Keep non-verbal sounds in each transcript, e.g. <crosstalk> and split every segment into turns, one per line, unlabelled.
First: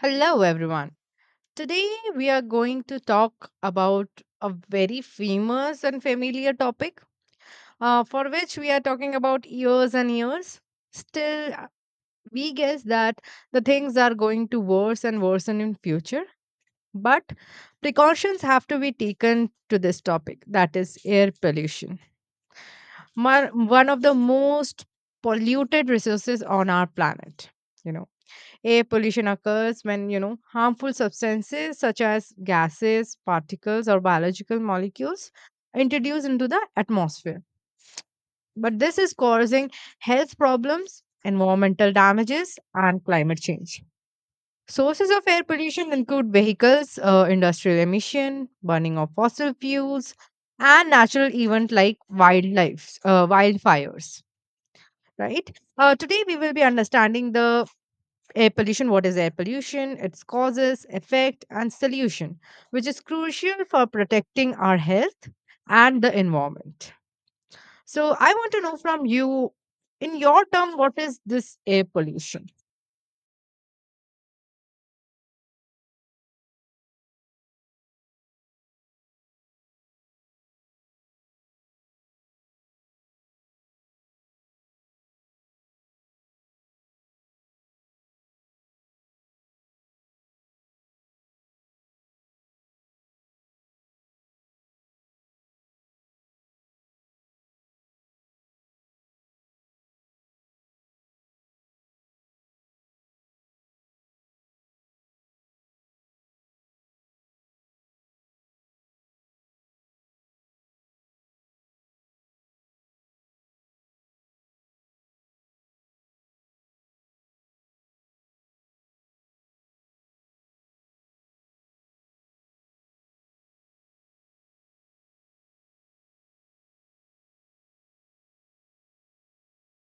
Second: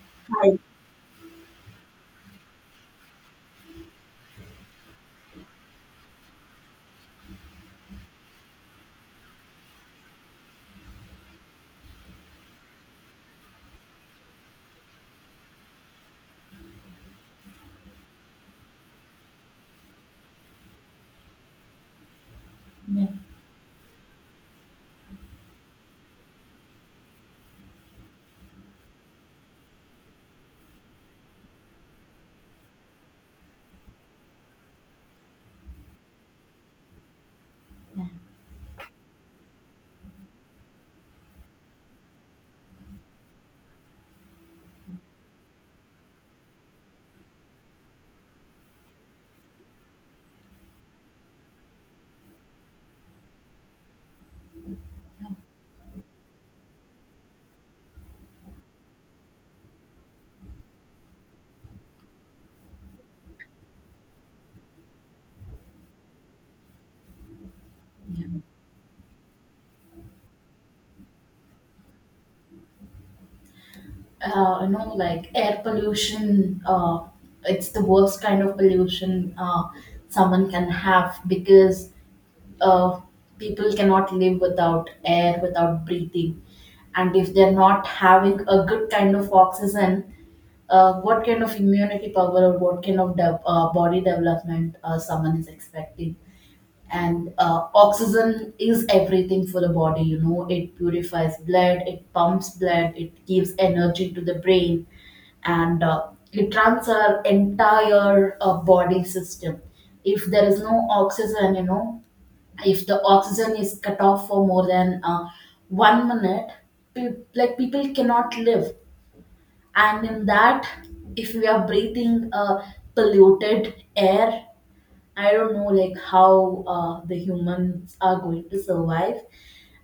Hello,
I
everyone. Today we are going to talk about a very famous and familiar topic for which we are talking about years and years. Still, we guess that the things are going to worse and worsen in future, but precautions have to be taken to this topic that is air pollution, one of the most polluted resources on our planet. You know Air pollution occurs when, harmful substances such as gases, particles, or biological molecules are introduced into the atmosphere. But this is causing health problems, environmental damages, and climate change. Sources of air pollution include vehicles, industrial emission, burning of fossil fuels, and natural events like wildlife, wildfires. Right. Today we will be understanding the air pollution. What is air pollution, its causes, effect, and solution, which is crucial for protecting our health and the environment. So I want to know from you, in your term, what is this air pollution?
uh, like action. It's the worst kind of pollution someone can have because uh, people cannot live without air, without breathing, and if they're not having a good kind of oxygen, what kind of immunity power or what kind of body development someone is expecting? And oxygen is everything for the body. You know, it purifies blood, it pumps blood, it gives energy to the brain and it runs our entire body system. If there is no oxygen, you know, if the oxygen is cut off for more than one minute, like people cannot live. And in that, if we are breathing polluted air, I don't know like how the humans are going to survive.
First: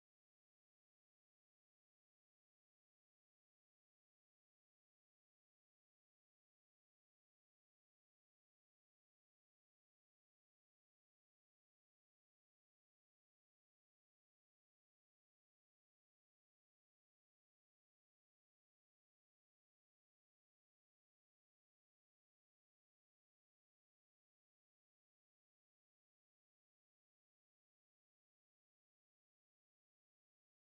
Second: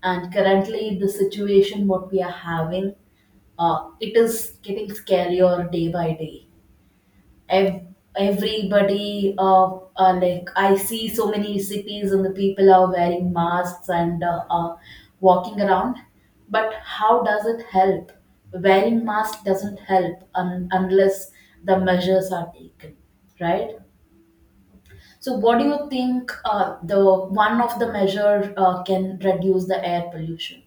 And currently, the situation what we are having, it is getting scarier day by day. ev- Everybody, like, I see so many cities and the people are wearing masks and walking around, but how does it help? Wearing mask doesn't help unless the measures are taken, right? So what do you think the one of the measure can reduce the air pollution?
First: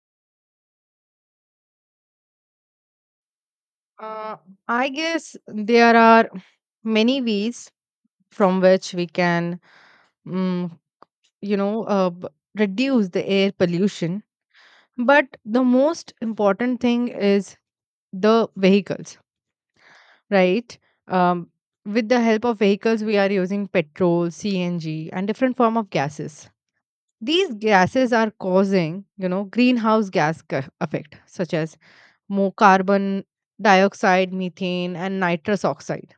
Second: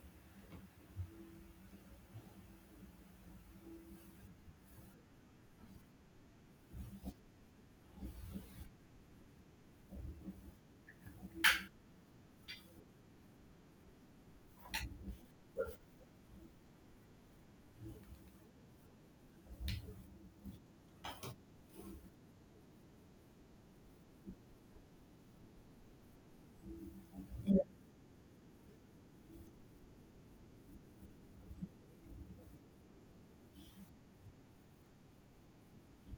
Uh, i guess there are many ways from which we can, mm, you know uh, b- reduce the air pollution. But the most important thing is the vehicles, right? Um, with the help of vehicles, we are using petrol, CNG, and different form of gases. These gases are causing, greenhouse gas effect, such as more carbon dioxide, methane, and nitrous oxide.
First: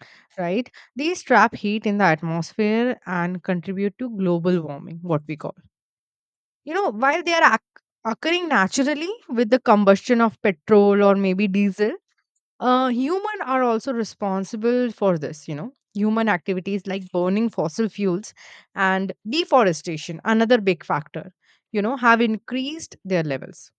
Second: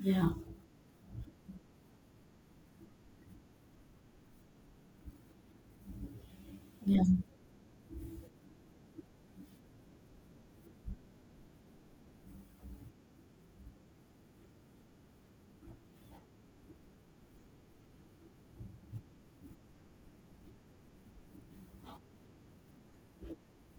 Yeah,
Right? These trap heat in the atmosphere and contribute to global warming, what we call. You know,
yeah,
while they are occurring naturally with the combustion of petrol or maybe diesel, human are also responsible for this. Human activities like burning fossil fuels and deforestation, another big factor, have increased their levels.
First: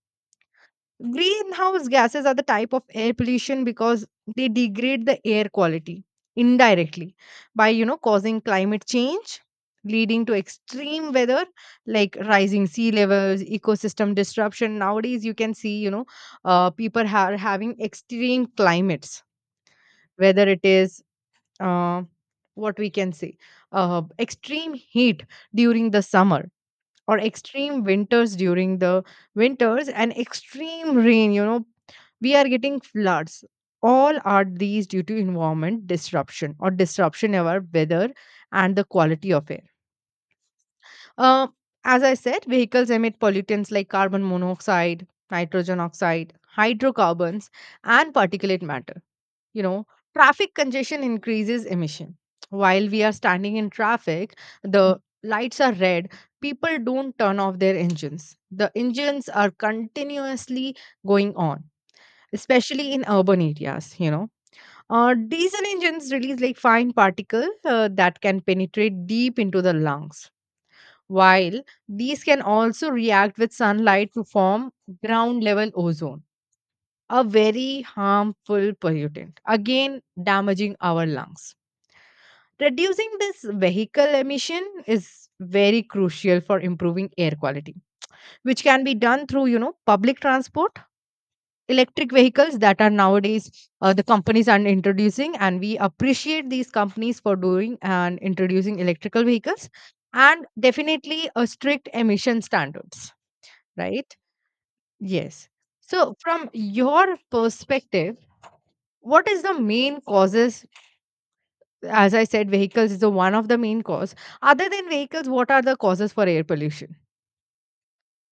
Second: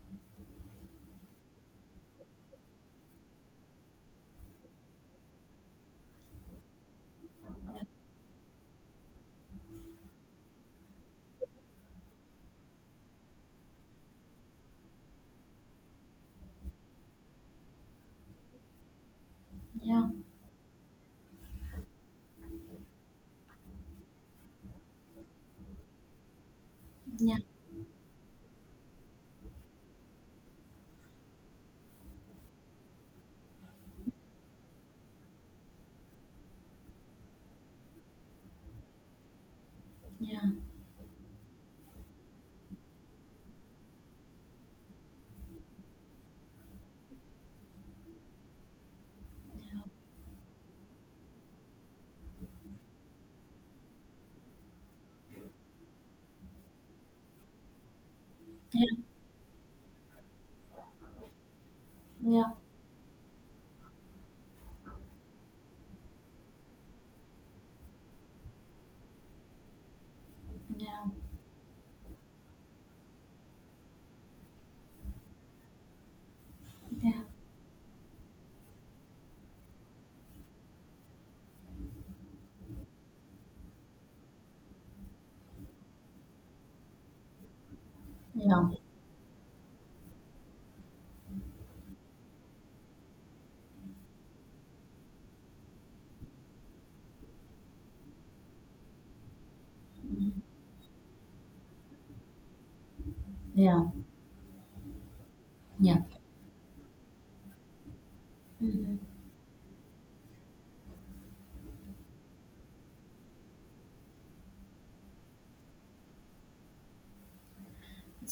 Greenhouse gases are the type of air pollution because they degrade the air quality indirectly by, causing climate change, leading to extreme weather like rising sea levels, ecosystem disruption. Nowadays you can see, people are having extreme climates.
yeah,
Whether it is, uh, what we can say, extreme heat during the summer, or
yeah,
extreme winters during the winters, and extreme rain, we are getting floods. All are these due to environment disruption or disruption of our weather and the quality of air.
yeah,
Uh, as i said, vehicles emit pollutants like carbon monoxide, nitrogen oxide, hydrocarbons, and particulate matter. you know
yeah,
Traffic congestion increases emission. While we are standing in traffic, the lights are red, people don't turn off their engines. The
yeah,
engines are continuously going on,
yeah,
especially in urban areas. Diesel engines release like fine particles that can penetrate deep into the lungs,
yeah,
while these can also react with sunlight to form ground level ozone, a very harmful pollutant, again damaging our lungs. Reducing this vehicle emission is very crucial for improving air quality, which
yeah,
can be done through, public transport, electric vehicles that are nowadays, the companies are introducing, and we appreciate these companies for doing and introducing electrical vehicles, and definitely a strict emission standards,
yeah,
right? Yes.
yeah.
So, from your perspective, what is the main causes? As I said, vehicles is the one of the main cause. Other than vehicles, what are the causes for air pollution?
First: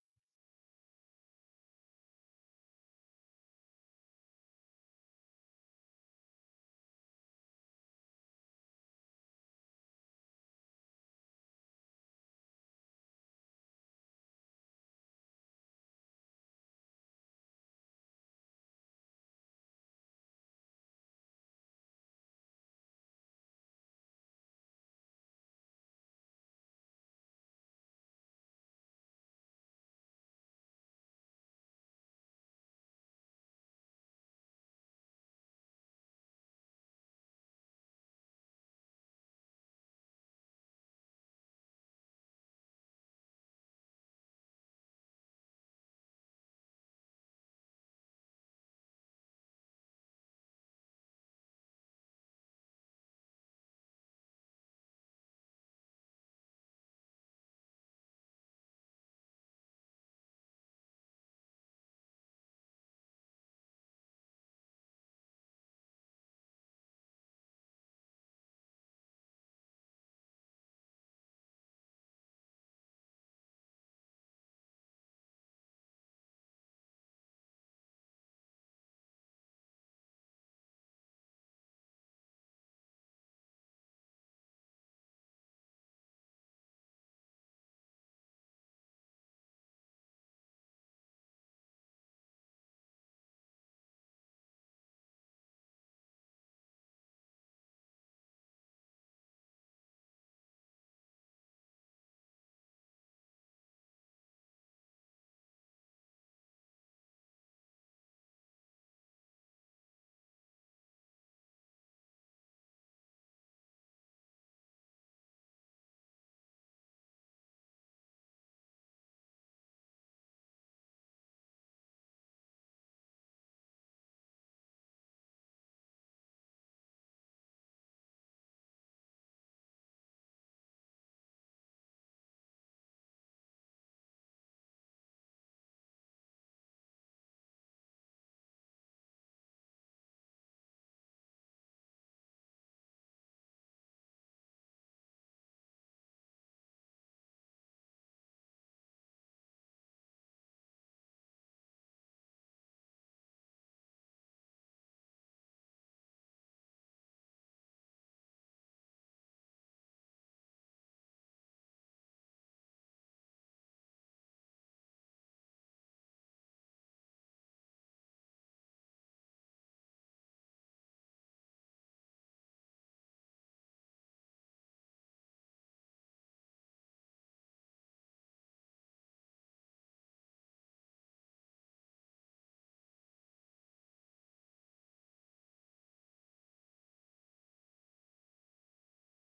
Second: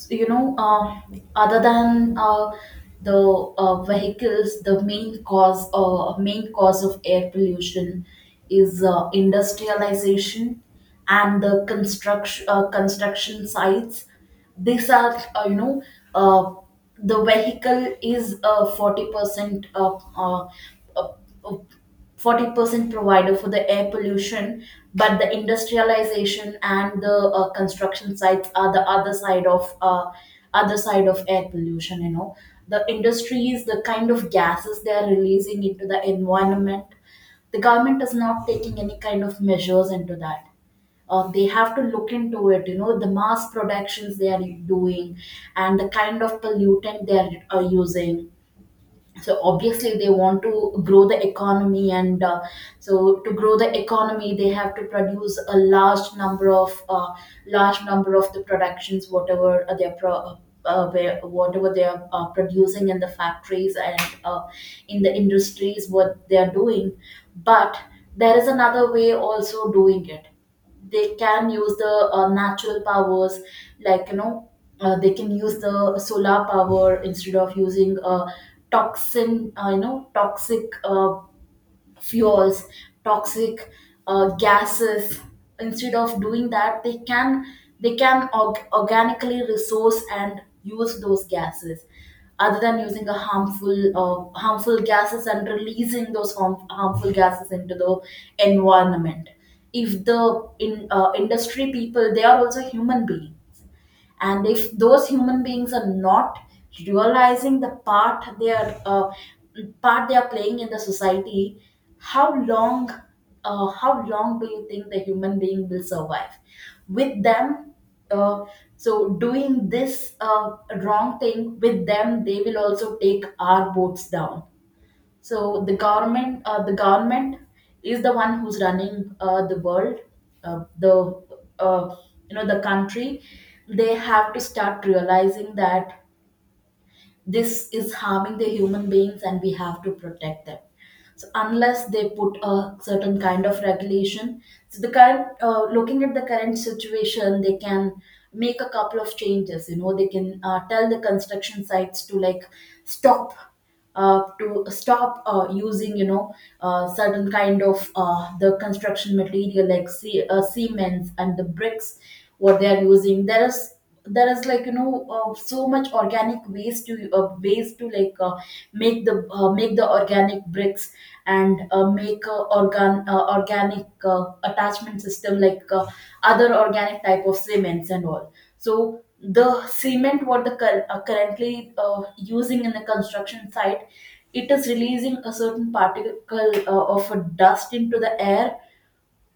You know, other than the vehicles, the main cause of air pollution is industrialization and the construction construction sites. These are you know, uh, the vehicle is 40%, 40%, uh, uh, 40% provider for the air pollution, but the industrialization and the construction sites are the other side of other side of air pollution. You know, the industries, the kind of gases they are releasing into the environment, the government is not taking any kind of measures into that. They have to look into it. You know, the mass productions they are doing, and the kind of pollutant they are using. So obviously they want to grow the economy, and so to grow the economy they have to produce a large number of large number of the productions, whatever whatever they are producing in the factories and uh, in the industries, what they are doing. But there is another way also doing it. They can use the natural powers, like, you know, they can use the solar power instead of using toxin you know, toxic fuels, toxic gases. Instead of doing that, they can, they can organically resource and use those gases, other than using a harmful harmful gases and releasing those harmful gases into the environment. If the in industry people, they are also human beings, and if those human beings are not realizing the part they are playing in the society, how long, how long do you think the human being will survive with them? uh, so doing this wrong thing with them, they will also take our boats down. So the government, the government is the one who's running the world, the uh, you know, the country. They have to start realizing that this is harming the human beings and we have to protect them, so unless they put a certain kind of regulation. So the current, looking at the current situation, they can make a couple of changes. You know, they can tell the construction sites to like stop, to stop using, you know, certain kind of the construction material, like cements and the bricks, what they are using. There is, there is like, you know, so much organic ways to ways to like, make the make the organic bricks, and make organic attachment system, like, other organic type of cements and all. So the cement, what the currently using in the construction site, it is releasing a certain particle of a dust into the air,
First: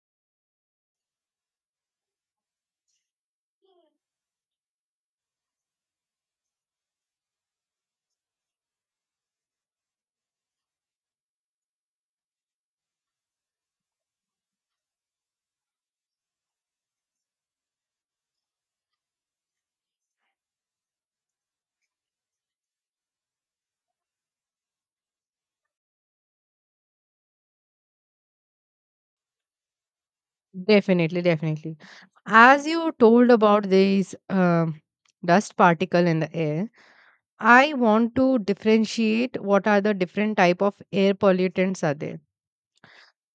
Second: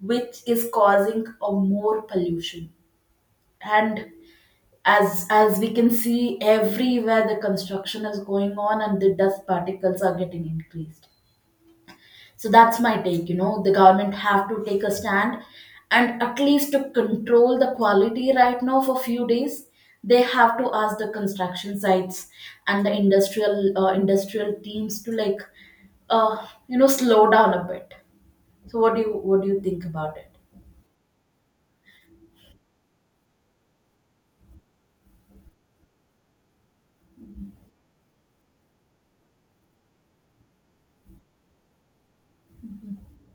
which is causing a more pollution. And as we can see, everywhere the construction is going on and the dust particles are getting increased. So that's my take. You know, the government have to take a stand, and at least to control the quality right now for few days, they have to ask the construction sites and the industrial industrial teams to like you know, slow down a bit. So what do you, what do you think about it?
Definitely, definitely. As you told about these dust particle in the air, I want to differentiate what are the different type of air pollutants are there.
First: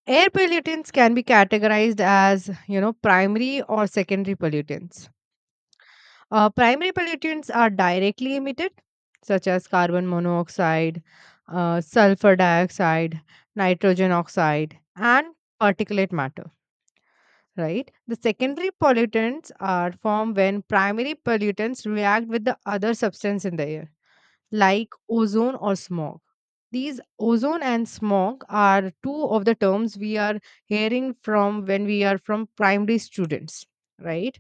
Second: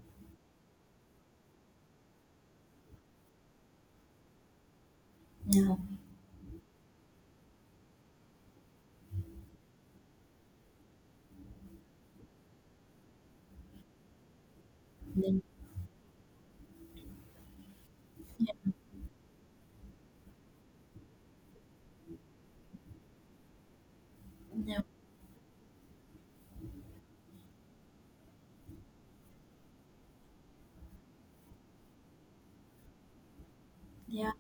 Air pollutants can be categorized as, primary or secondary pollutants.
Yeah,
Primary pollutants are directly emitted, such as carbon monoxide, sulfur dioxide, nitrogen oxide, and
yeah,
particulate matter. Right? The secondary pollutants are formed when primary pollutants react with the other substance in the air,
yeah,
like ozone or smog. These ozone and smog are two of the terms we are hearing from when we are from primary students, right?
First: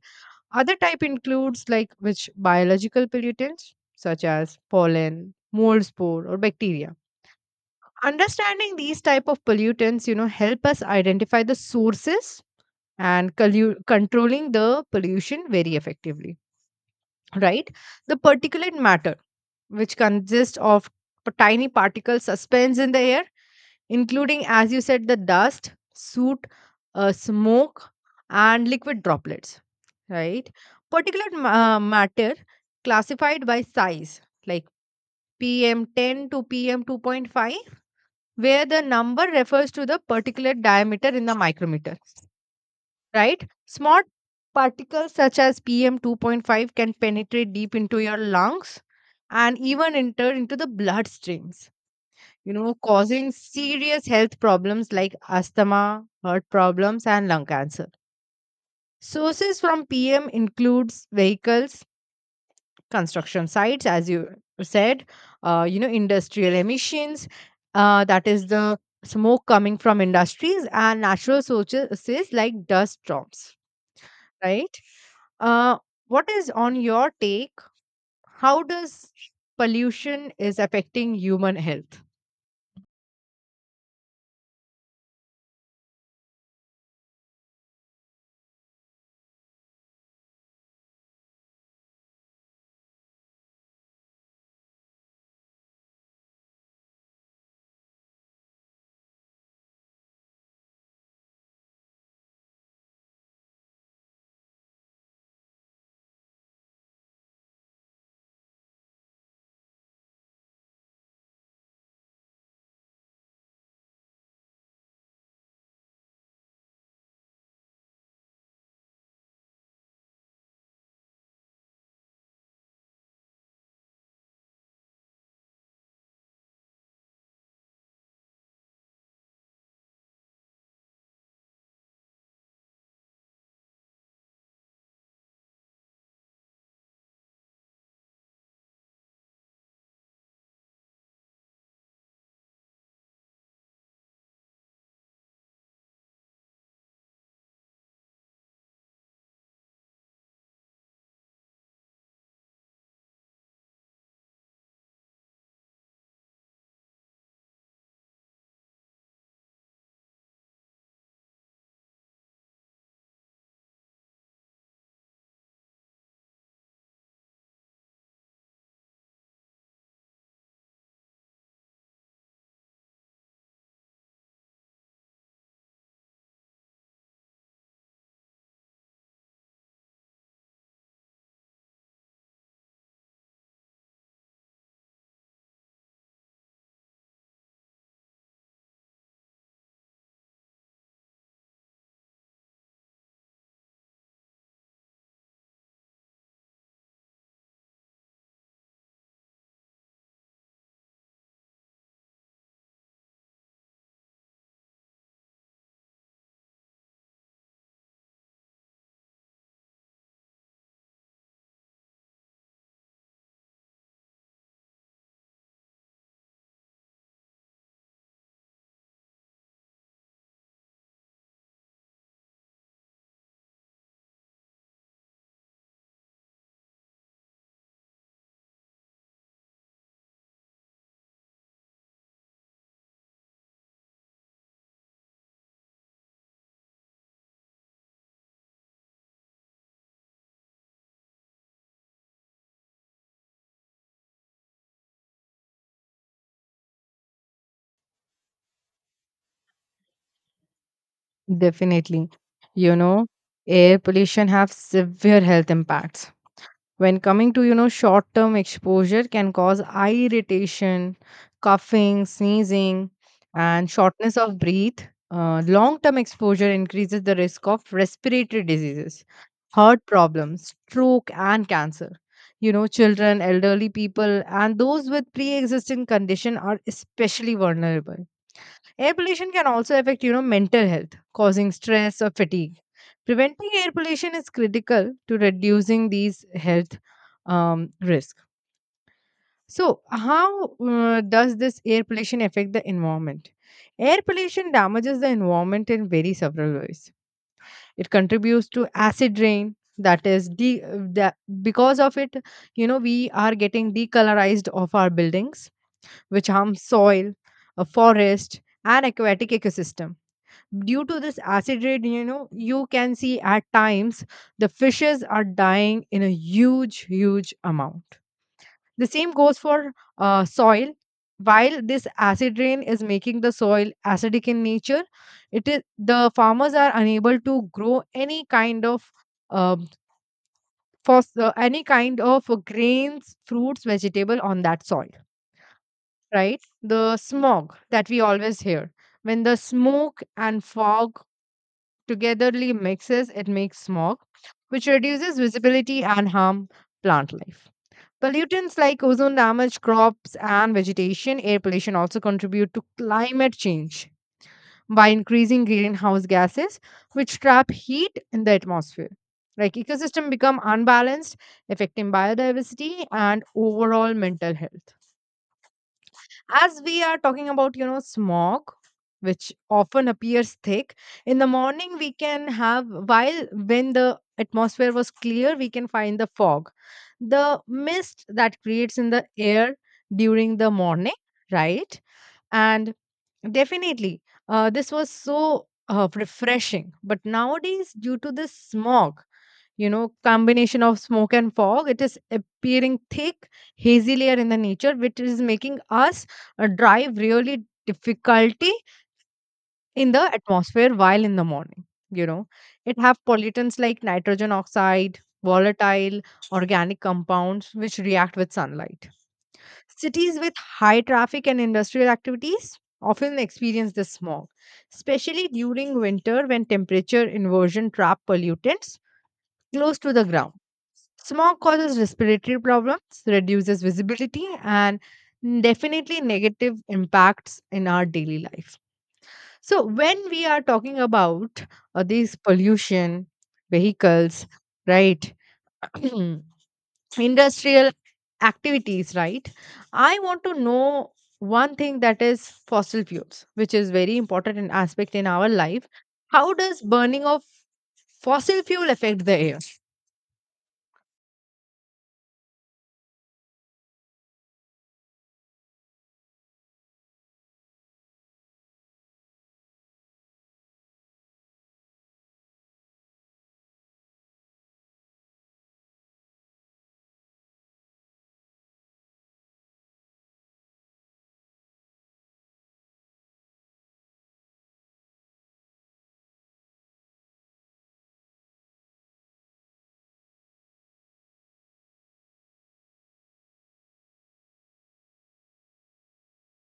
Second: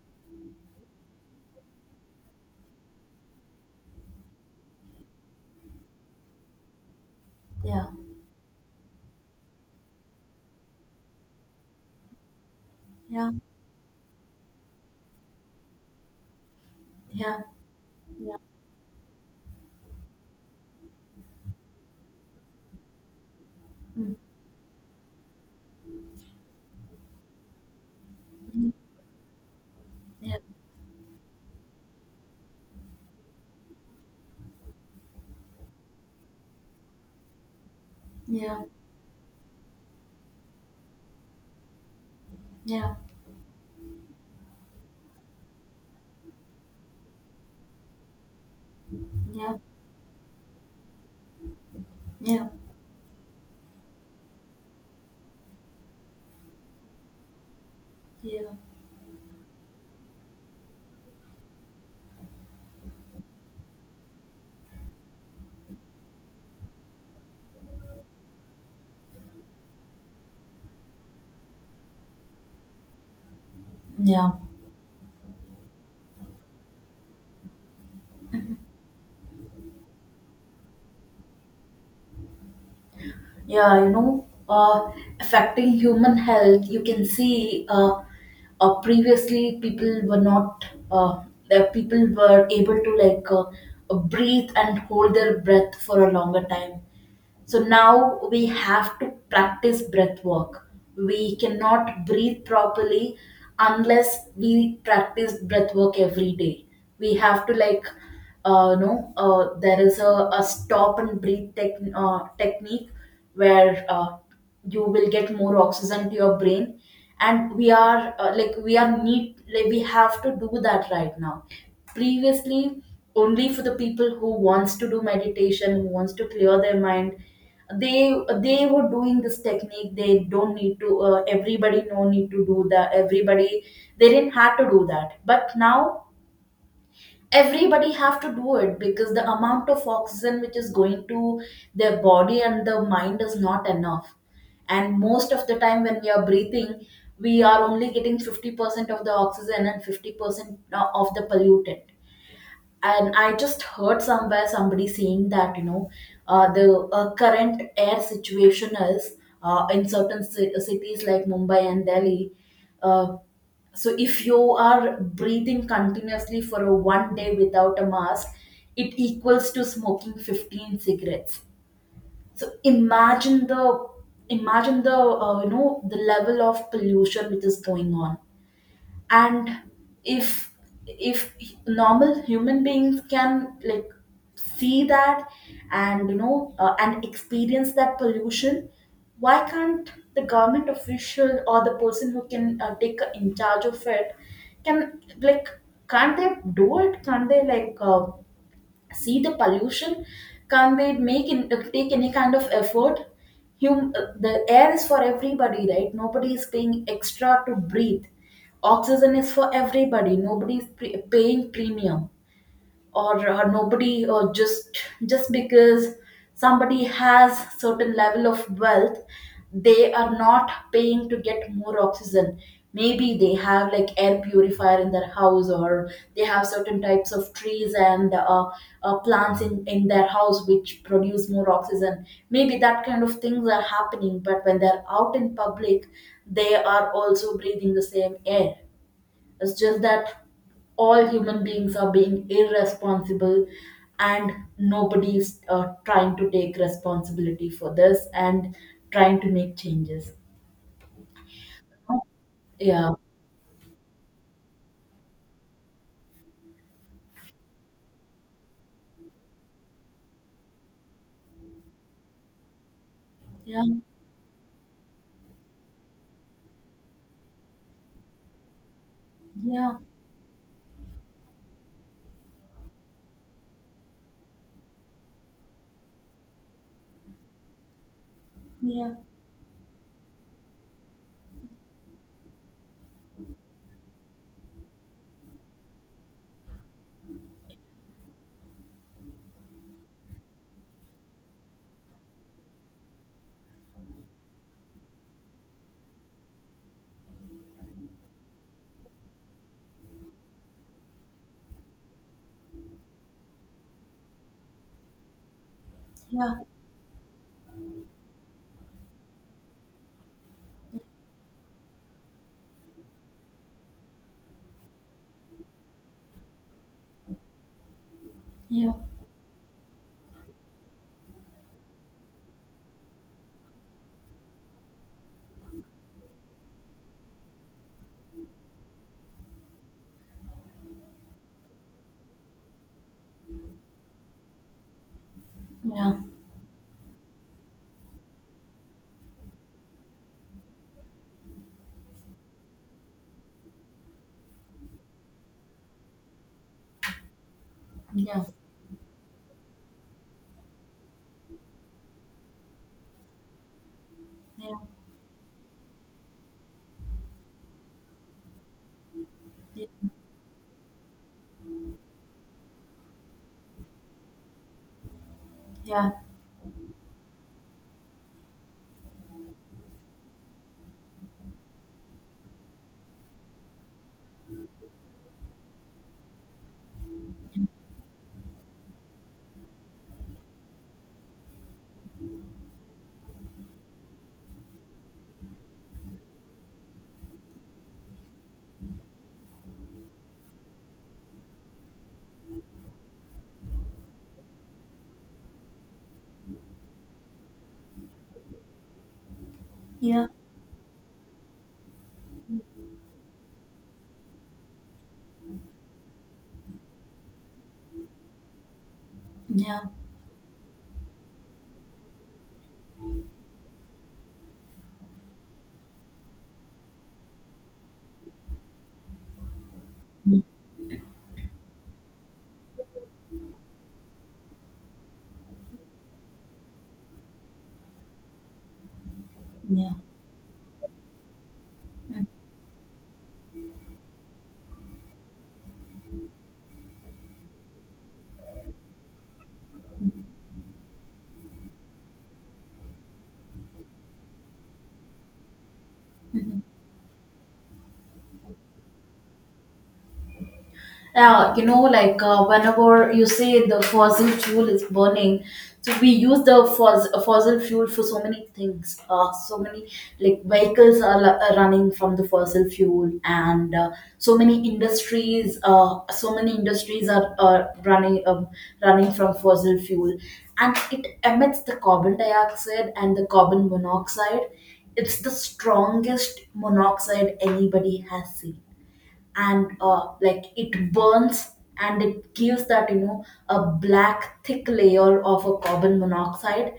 Other type includes like which biological pollutants such as pollen, mold spore, or bacteria.
yeah,
Understanding these type of pollutants, help us identify the sources
yeah,
and controlling the pollution very effectively,
yeah,
right? The particulate matter, which consists of tiny particles suspends in the air,
yeah.
including, as you said, the dust, soot, smoke, and liquid droplets,
Yeah,
right? Particulate matter classified by size, like PM10 to PM2.5,
yeah,
where the number refers to the particulate diameter in the micrometer,
yeah,
right? Small particles such as PM2.5 can penetrate deep into your lungs
yeah,
and even enter into the bloodstreams.
yeah, yeah,
You know, causing serious health problems like asthma, heart problems, and lung cancer.
yeah, yeah.
Sources from PM includes vehicles, construction sites as you said, industrial emissions, that is the smoke coming from industries and natural sources like dust storms,
Yeah, yeah,
right? uh, what is on your take, how does pollution is affecting human health?
yeah, yeah, yeah, yeah, yeah. You know, affecting human health. You can see, previously people were not, the people were able to like breathe and hold their breath for a longer time. So now we have to practice breath work. We cannot breathe properly unless we practice breath work every day. We have to like, no, there is a stop and breathe technique where you will get more oxygen to your brain. And we are, like we are need like we have to do that right now. Previously, only for the people who wants to do meditation, who wants to clear their mind, they they were doing this technique. They don't need to, everybody no need to do that, everybody, they didn't have to do that. But now everybody have to do it, because the amount of oxygen which is going to their body and the mind is not enough. And most of the time when we are breathing, we are only getting 50% of the oxygen and 50% of the pollutant. And I just heard somewhere, somebody saying that, you know, the current air situation is in certain cities like Mumbai and Delhi. uh, so if you are breathing continuously for a one day without a mask, it equals to smoking 15 cigarettes. So imagine the, imagine the, you know, the level of pollution which is going on. And if if normal human beings can like see that and, you know, and experience that pollution, why can't the government official or the person who can take in charge of it, can like, can't they do it? Can't they like, see the pollution? Can't they make in, take any kind of effort? The air is for everybody, right? Nobody is paying extra to breathe. Oxygen is for everybody, nobody is paying premium, or nobody, or just because somebody has certain level of wealth, they are not paying to get more oxygen. Maybe they have like air purifier in their house, or they have certain types of trees and plants in their house which produce more oxygen. Maybe that kind of things are happening, but when they're out in public, they are also breathing the same air. It's just that all human beings are being irresponsible, and nobody's trying to take responsibility for this and trying to make changes.
Definitely. You
Yeah.
know, air pollution have severe health impacts. When coming to, short-term exposure can cause eye irritation, coughing, sneezing,
Yeah.
and shortness of breath. Long-term exposure increases the risk of respiratory diseases,
Yeah.
heart problems, stroke, and cancer. You know, children, elderly people, and those with pre-existing condition are especially vulnerable. Air
Yeah.
pollution can also affect, mental health, causing stress or fatigue. Preventing air pollution is critical to reducing these health risks. So, how does this air pollution affect the environment? Air pollution damages the environment in very several ways. It contributes to acid rain. That is, de- that because of it, we are getting decolorized of our buildings, which
Yeah.
harms soil, a forest, and aquatic ecosystem. Due to this acid rain, you can see at times the fishes are dying in a huge, huge amount.
Yeah.
The same goes for soil. While this acid rain is making the soil acidic in nature, it is the farmers are unable to grow any kind of um, for any kind of grains, fruits, vegetable on that soil.
Yeah.
Right, the smog that we always hear. When the smoke and fog togetherly mixes, it makes smog, which reduces visibility and harm plant life.
Yeah. Yeah.
Pollutants like ozone damage crops and vegetation. Air pollution also contribute to climate change by increasing greenhouse gases, which trap heat in the atmosphere. Like
Yeah.
ecosystem become unbalanced, affecting biodiversity and overall mental health.
Yeah.
As we are talking about, smog, which often appears thick, in the morning we can have, while when the atmosphere was clear, we can find the fog. The mist that creates in the air during the morning, right? And definitely, this was so refreshing. But nowadays, due to the smog, combination of smoke and fog, it is appearing thick hazy layer in the nature, which is making us drive really difficulty in the
Yeah.
atmosphere. While in the morning, you know it have pollutants like nitrogen oxide, volatile organic compounds, which react with sunlight.
Yeah.
Cities with high traffic and industrial activities often experience this smog, especially during winter when temperature inversion trap pollutants close to the ground. Smog causes respiratory problems, reduces visibility, and definitely negative impacts in our daily life. So,
Yeah.
when we are talking about these pollution, vehicles, right, <clears throat> industrial activities, right, I want to know one thing, that is fossil fuels, which is very important an aspect in our life. How does burning of fossil fuel affect the air?
Yeah, you know, like, whenever you say the fossil fuel is burning, so we use the fossil fuel for so many things. So many like vehicles are, are running from the fossil fuel, and so many industries. So many industries are running from fossil fuel, and it emits the carbon dioxide and the carbon monoxide. It's the strongest monoxide anybody has seen, and like it burns, and it gives that, you know, a black thick layer of a carbon monoxide,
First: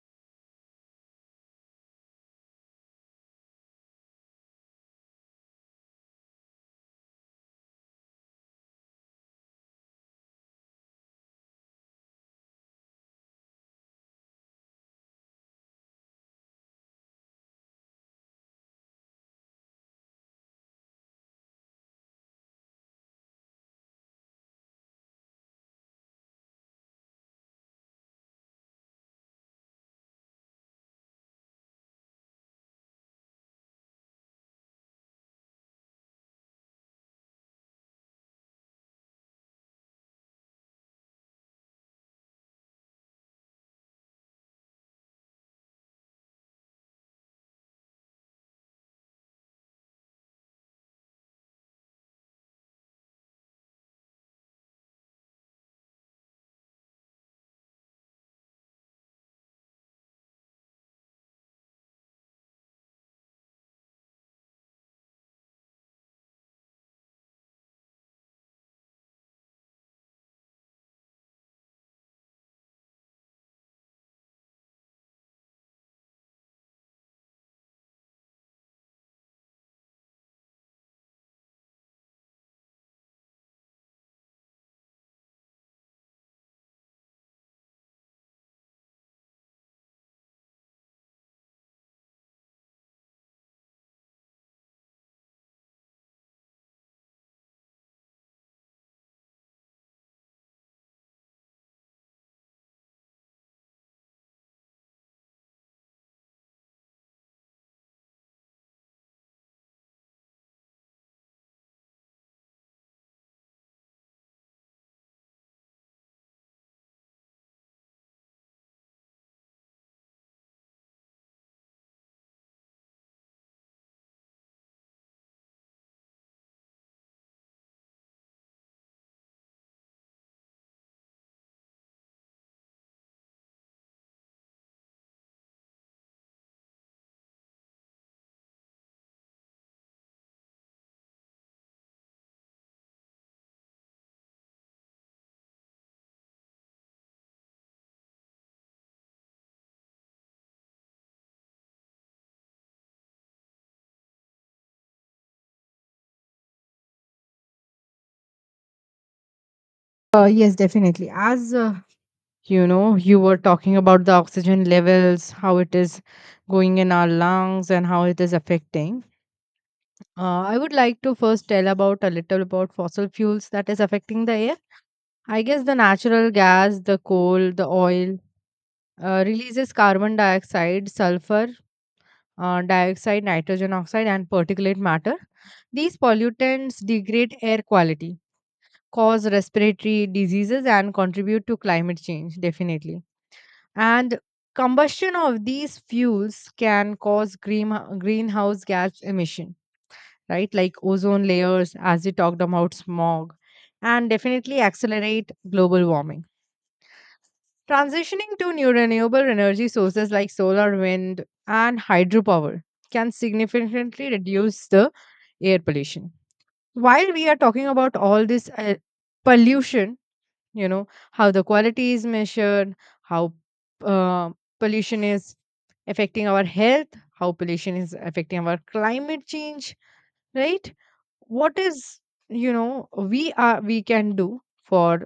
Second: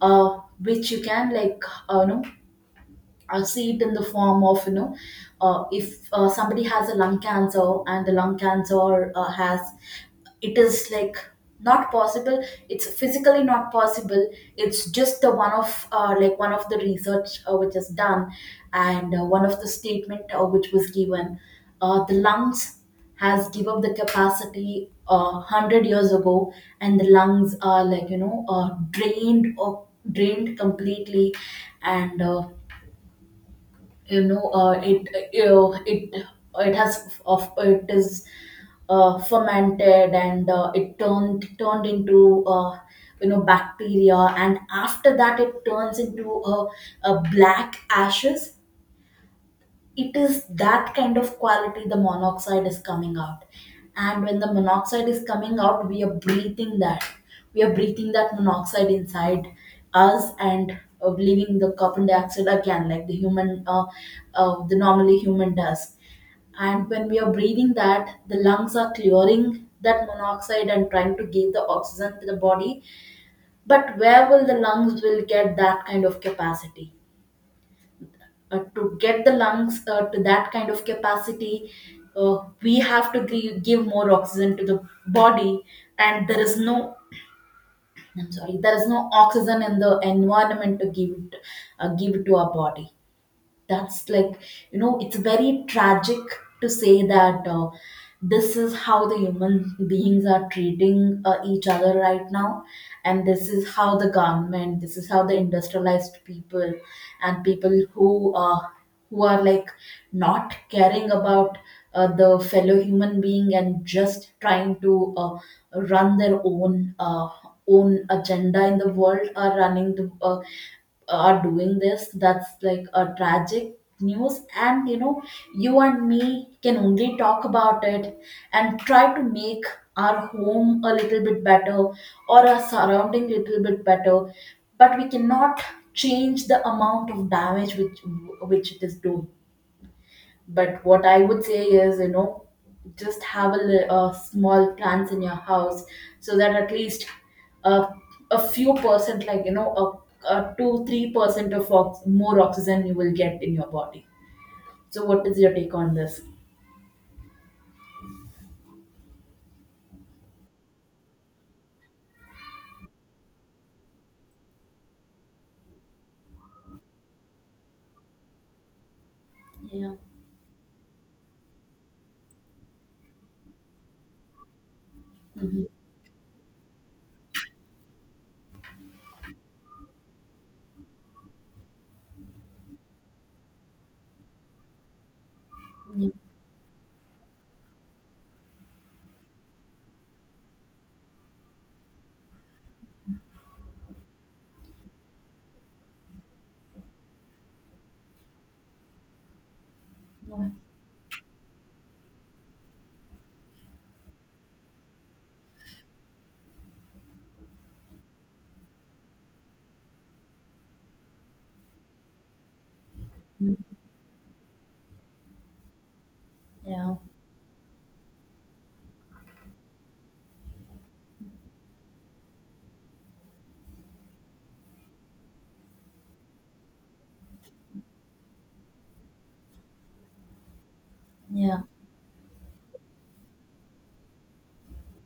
which you can like, you know, I see it in the form of, you know, if somebody has a lung cancer and the lung cancer has, it is like not possible. It's physically not possible. It's just the one of, like one of the research which is done, and one of the statement which was given. The lungs has give up the capacity 100 years ago, and the lungs are like drained or drained completely, and it it has of it is fermented, and it turned into bacteria, and after that it turns into a black ashes. It is that kind of quality the monoxide is coming out, and when the monoxide is coming out, we are breathing that monoxide inside us, and leaving the carbon dioxide again, like the normally human does. And when we are breathing that, the lungs are clearing that monoxide and trying to give the oxygen to the body. But where will the lungs will get that kind of capacity? To get the lungs to that kind of capacity, we have to give more oxygen to the body, and there is no, I'm sorry, there is no oxygen in the environment to give it to our body. That's like, it's very tragic to say that this is how the human beings are treating each other right now, and this is how the government, this is how the industrialized people and people who are like not caring about the fellow human being, and just trying to run their own agenda in the world, are running the are doing this. That's like a tragic news, and you and me can only talk about it and try to make our home a little bit better or our surrounding little bit better. But we cannot change the amount of damage which it is doing. But what I would say is, just have a small plants in your house, so that at least uh, a few percent, like, a 2 3% of more oxygen you will get in your body. So, what is your take on this?
Yes, definitely. As you know, you were talking about the oxygen levels, how it is going in our lungs, and how it is affecting.
Yeah.
I would like to first tell about a little about fossil fuels that is affecting the air. I guess the natural gas, the coal, the oil releases carbon dioxide, sulfur, dioxide, nitrogen oxide, and particulate matter. These pollutants degrade air quality, cause respiratory diseases, and contribute to climate change, definitely. And combustion of these fuels can cause greenhouse gas emission,
No.
right? Like ozone layers, as we talked about smog, and definitely accelerate global warming. Transitioning to new renewable energy sources like solar, wind, and hydropower can significantly reduce the air pollution.
Yeah.
While we are talking about all this pollution, you know, how the quality is measured, how uh, pollution is affecting our health, how pollution is affecting our climate change, right? What
Yeah.
is, we can do for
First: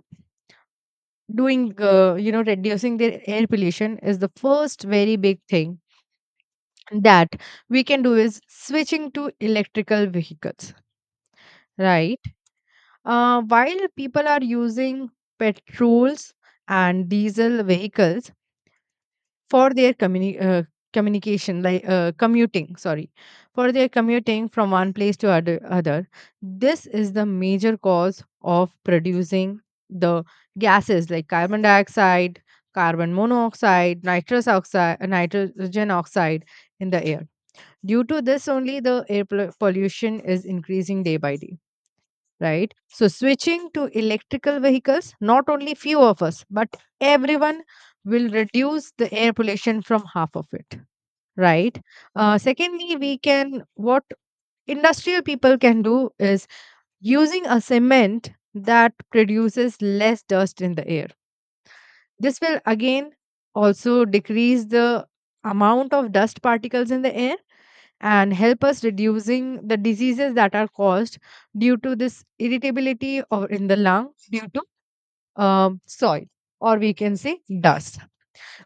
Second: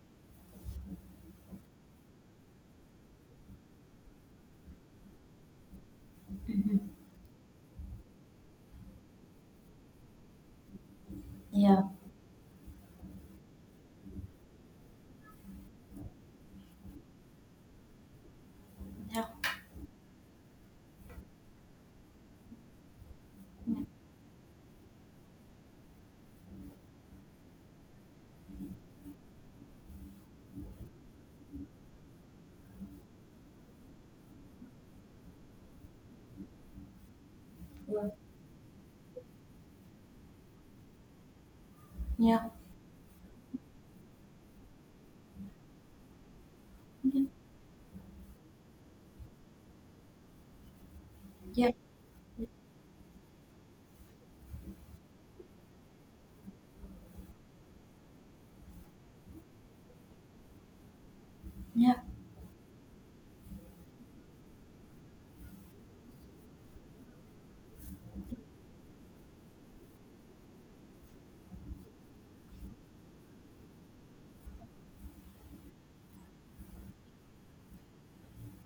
doing, reducing their air pollution is the first very big thing
Mhm.
that we can do is switching to electrical vehicles.
Yeah.
Right. While people are using petrols and diesel vehicles
Yeah.
for their communication, like, commuting, sorry, for their commuting from one place to other, this is the major cause of producing the gases like carbon dioxide, carbon monoxide, nitrous oxide, nitrogen oxide in the air. Due
Yeah.
to this only, the air pollution is increasing day by day,
Yeah.
right? So, switching to electrical vehicles, not only few of us, but everyone will reduce the air pollution from half of it,
Yeah.
right? Secondly, we can, what industrial people can do is using a cement that produces less dust in the air.
Yeah.
This will again also decrease the amount of dust particles in the air and help us reducing the diseases that are caused due to this irritability or in the lung due to soil, or we can say dust.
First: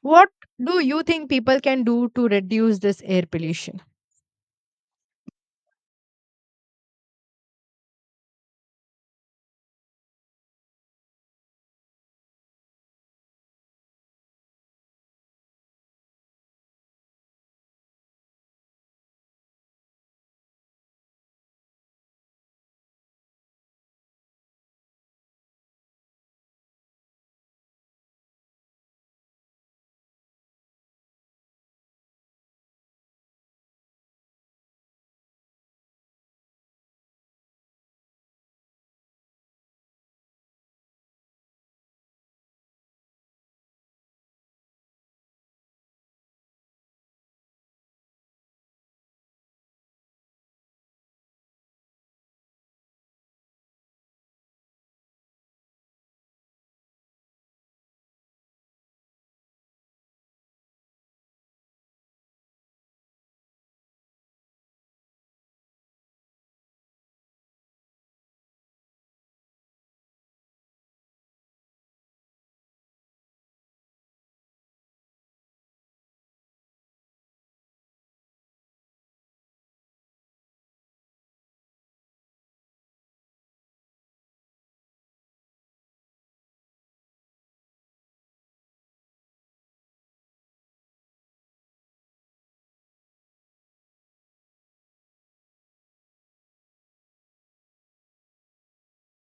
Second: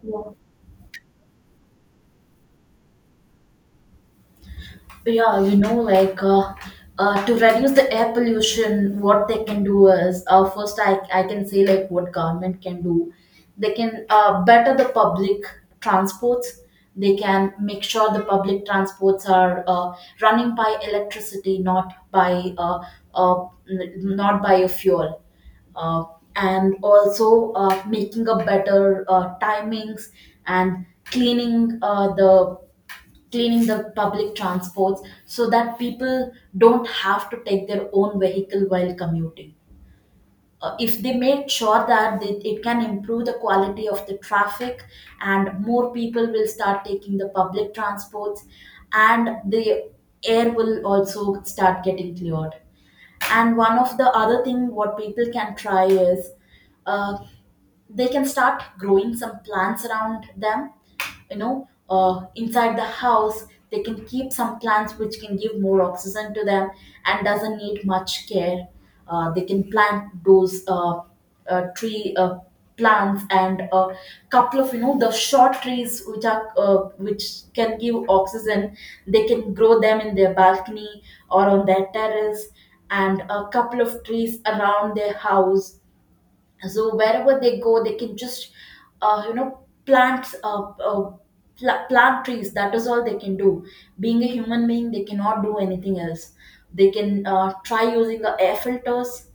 Yeah.
What do you think people can do to reduce this air pollution?
Yeah, like to reduce the air pollution, what they can do is, first, I can say like what government can do. They can better the public transports. They can make sure the public transports are running by electricity, not by uh, not by a fuel. Uh, and also making a better timings, and cleaning uh, the cleaning the public transports, so that people don't have to take their own vehicle while commuting. If they make sure that it can improve the quality of the traffic, and more people will start taking the public transports, and the air will also start getting cleared. And one of the other thing what people can try is, uh, they can start growing some plants around them, inside the house they can keep some plants which can give more oxygen to them and doesn't need much care. They can plant those tree plants, and a couple of the short trees which can give oxygen. They can grow them in their balcony or on their terrace, and a couple of trees around their house, so wherever they go they can just uh, you know plant plant trees. That is all they can do. Being a human being, they cannot do anything else. They can try using the air filters,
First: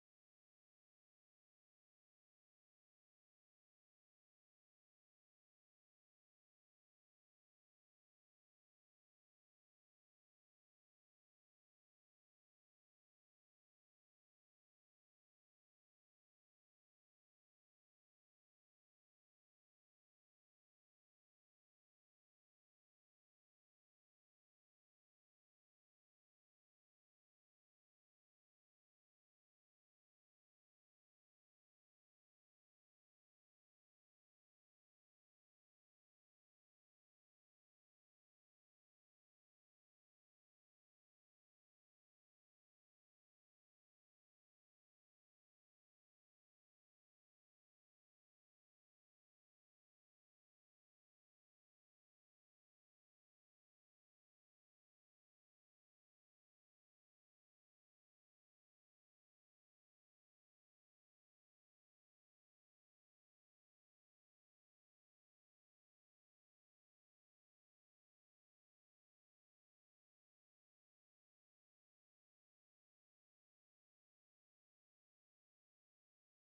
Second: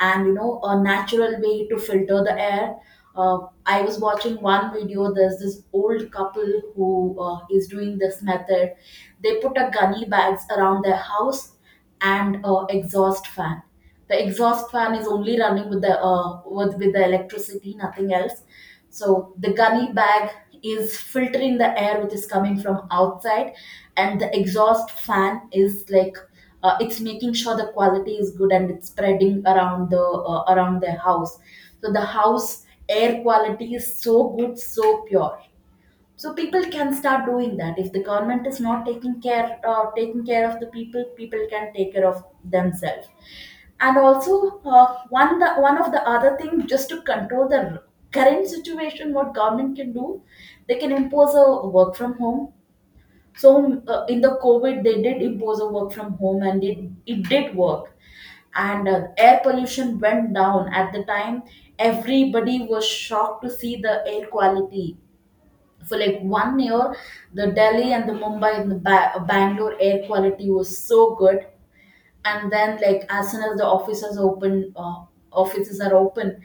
and a natural way to filter the air. uh, I was watching one video. There's this old couple who is doing this method. They put a gunny bags around their house, and exhaust fan. The exhaust fan is only running with the electricity, nothing else. So the gunny bag is filtering the air which is coming from outside, and the exhaust fan is like, it's making sure the quality is good and it's spreading around the house. So the house air quality is so good, so pure. So people can start doing that. If the government is not taking care of the people, people can take care of themselves. And also, one of the other thing, just to control the current situation, what government can do: they can impose a work from home. So in the COVID they did impose a work from home, and it did work. And air pollution went down at the time. Everybody was shocked to see the air quality for like one year. The Delhi and the Mumbai and the Bangalore air quality was so good. And then, like, as soon as the offices open, offices are open,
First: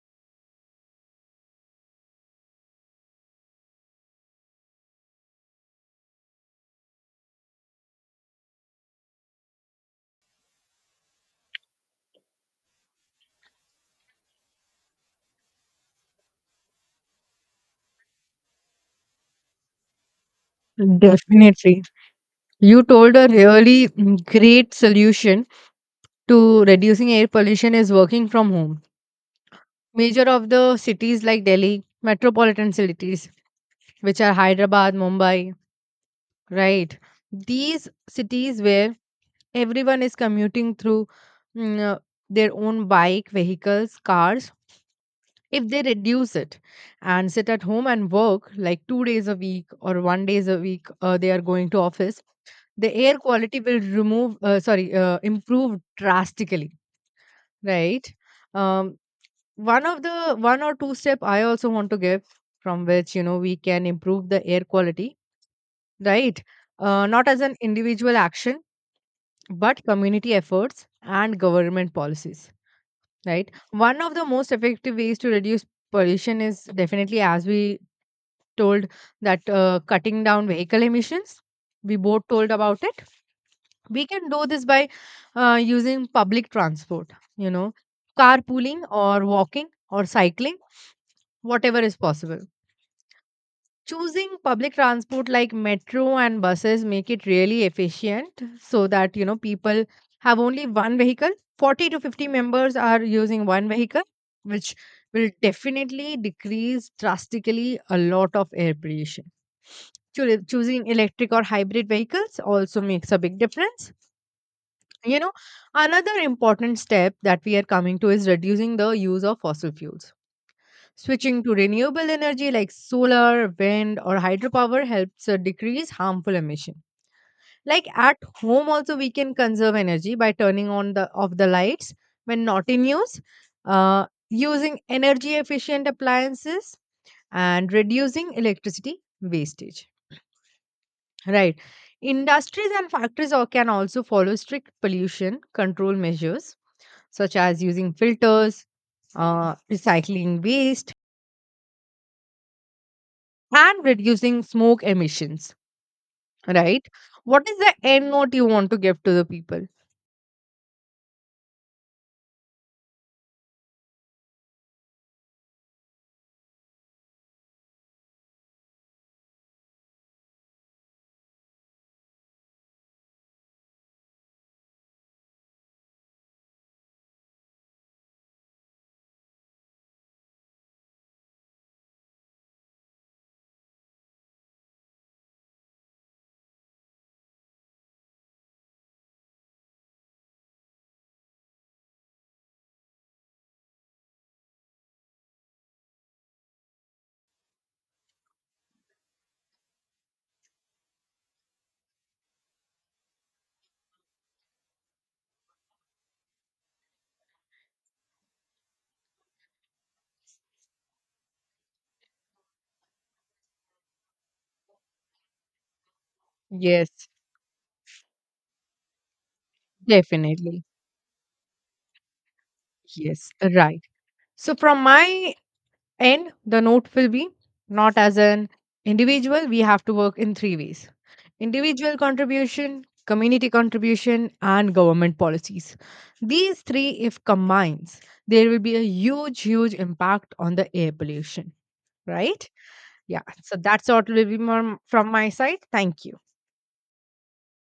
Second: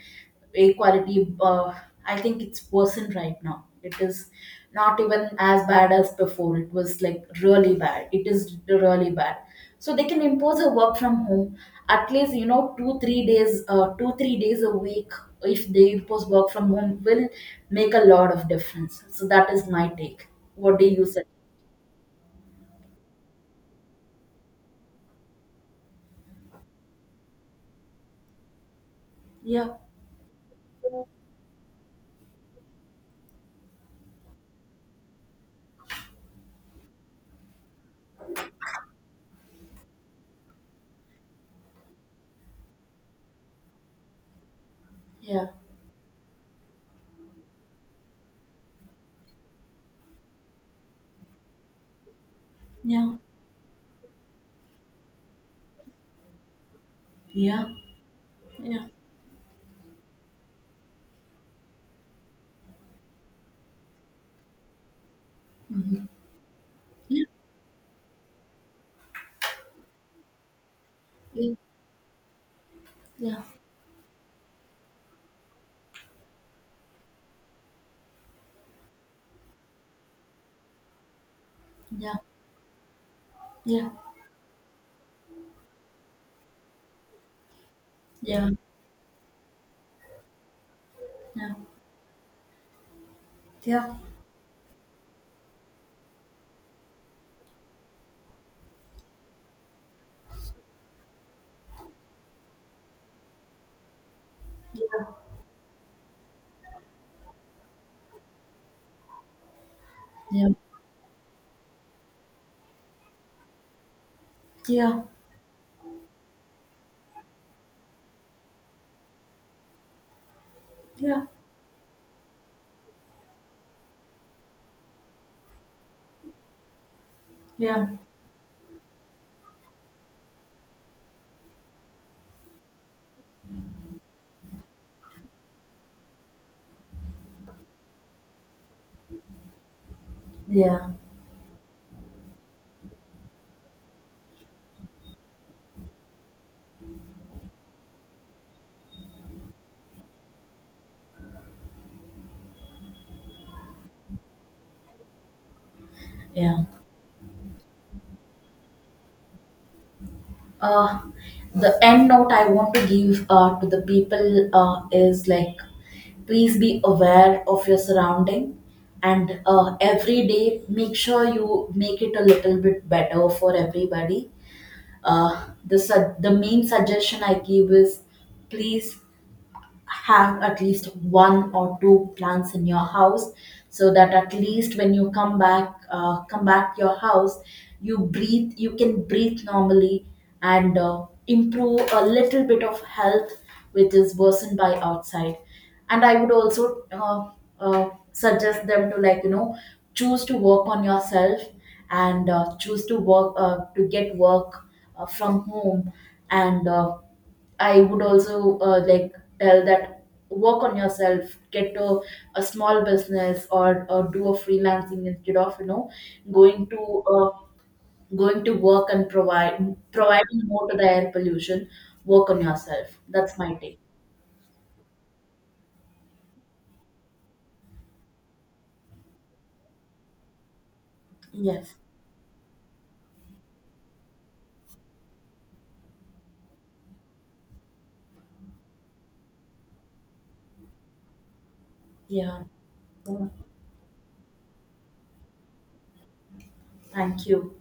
equality, I think it's worsened right now. It is not even as bad as before, it was like really bad, it is really bad. So they can impose a work from home, at least 2-3 days a week. If they impose work from home, will make a lot of difference. So that is my take. What do you say?
Definitely, you told a really, great solution to reducing air pollution is working from home.
Yeah,
Major of the cities like Delhi, metropolitan cities which are Hyderabad, Mumbai, right, these cities where everyone is commuting through, mm, uh, their own bike, vehicles, cars.
yeah,
If they reduce it and sit at home and work like 2 days a week or one days a week, they are going to office. The
yeah,
air quality will remove, sorry, improve drastically,
yeah,
right?
yeah,
Um, One of the one or two step I also want to give, from which, we can improve the air quality, right?
yeah,
Not as an individual action, but community efforts and
yeah,
government policies.
yeah.
Right, one of the most effective ways to reduce pollution is definitely, as we told, that cutting down vehicle emissions, we
Yeah,
both told about it.
yeah,
We can do this by using public transport, you know
yeah,
carpooling or walking or cycling, whatever is possible.
yeah, yeah.
Choosing public transport like metro and buses make it really efficient, so that, people have only one vehicle, 40 to 50 members are using one vehicle, which
Yeah,
will definitely decrease drastically a lot of air pollution.
yeah,
Choosing electric or hybrid vehicles also makes a big difference.
yeah,
you know Another important step that we are coming to is reducing the use of fossil fuels.
yeah,
Switching to renewable energy like solar, wind, or hydropower helps decrease harmful emission. Like
yeah,
at home, also we can conserve energy by turning on the off the lights when not in use, using energy efficient appliances, and reducing electricity wastage.
yeah,
Right. Industries and factories can also follow strict pollution control measures such as using filters, recycling waste, and reducing smoke emissions,
yeah.
right? What is the end note you want to give to the people?
Uh, the end note I want to give to the people is like, please be aware of your surrounding, and every day make sure you make it a little bit better for everybody. The the main suggestion I give is, please have at least one or two plants in your house, so that at least when you come back to your house, you can breathe normally, and improve a little bit of health which is worsened by outside. And I would also suggest them to, like, choose to work on yourself, and choose to work to get work from home, and I would also like tell that, work on yourself, get a small business, or do a freelancing, instead of going to
Yes,
uh, going to work and provide providing
definitely.
more to the air pollution. Work on yourself.
Yes,
That's my take.
right. So, from my end, the note will be, not as an individual, we have to work in three ways:
Yes.
individual contribution, community contribution, and government policies. These three, if combines, there will be a huge, huge impact on the air pollution,
Yeah.
right? Yeah. So, that's what will be from my side. Thank you.
Thank you.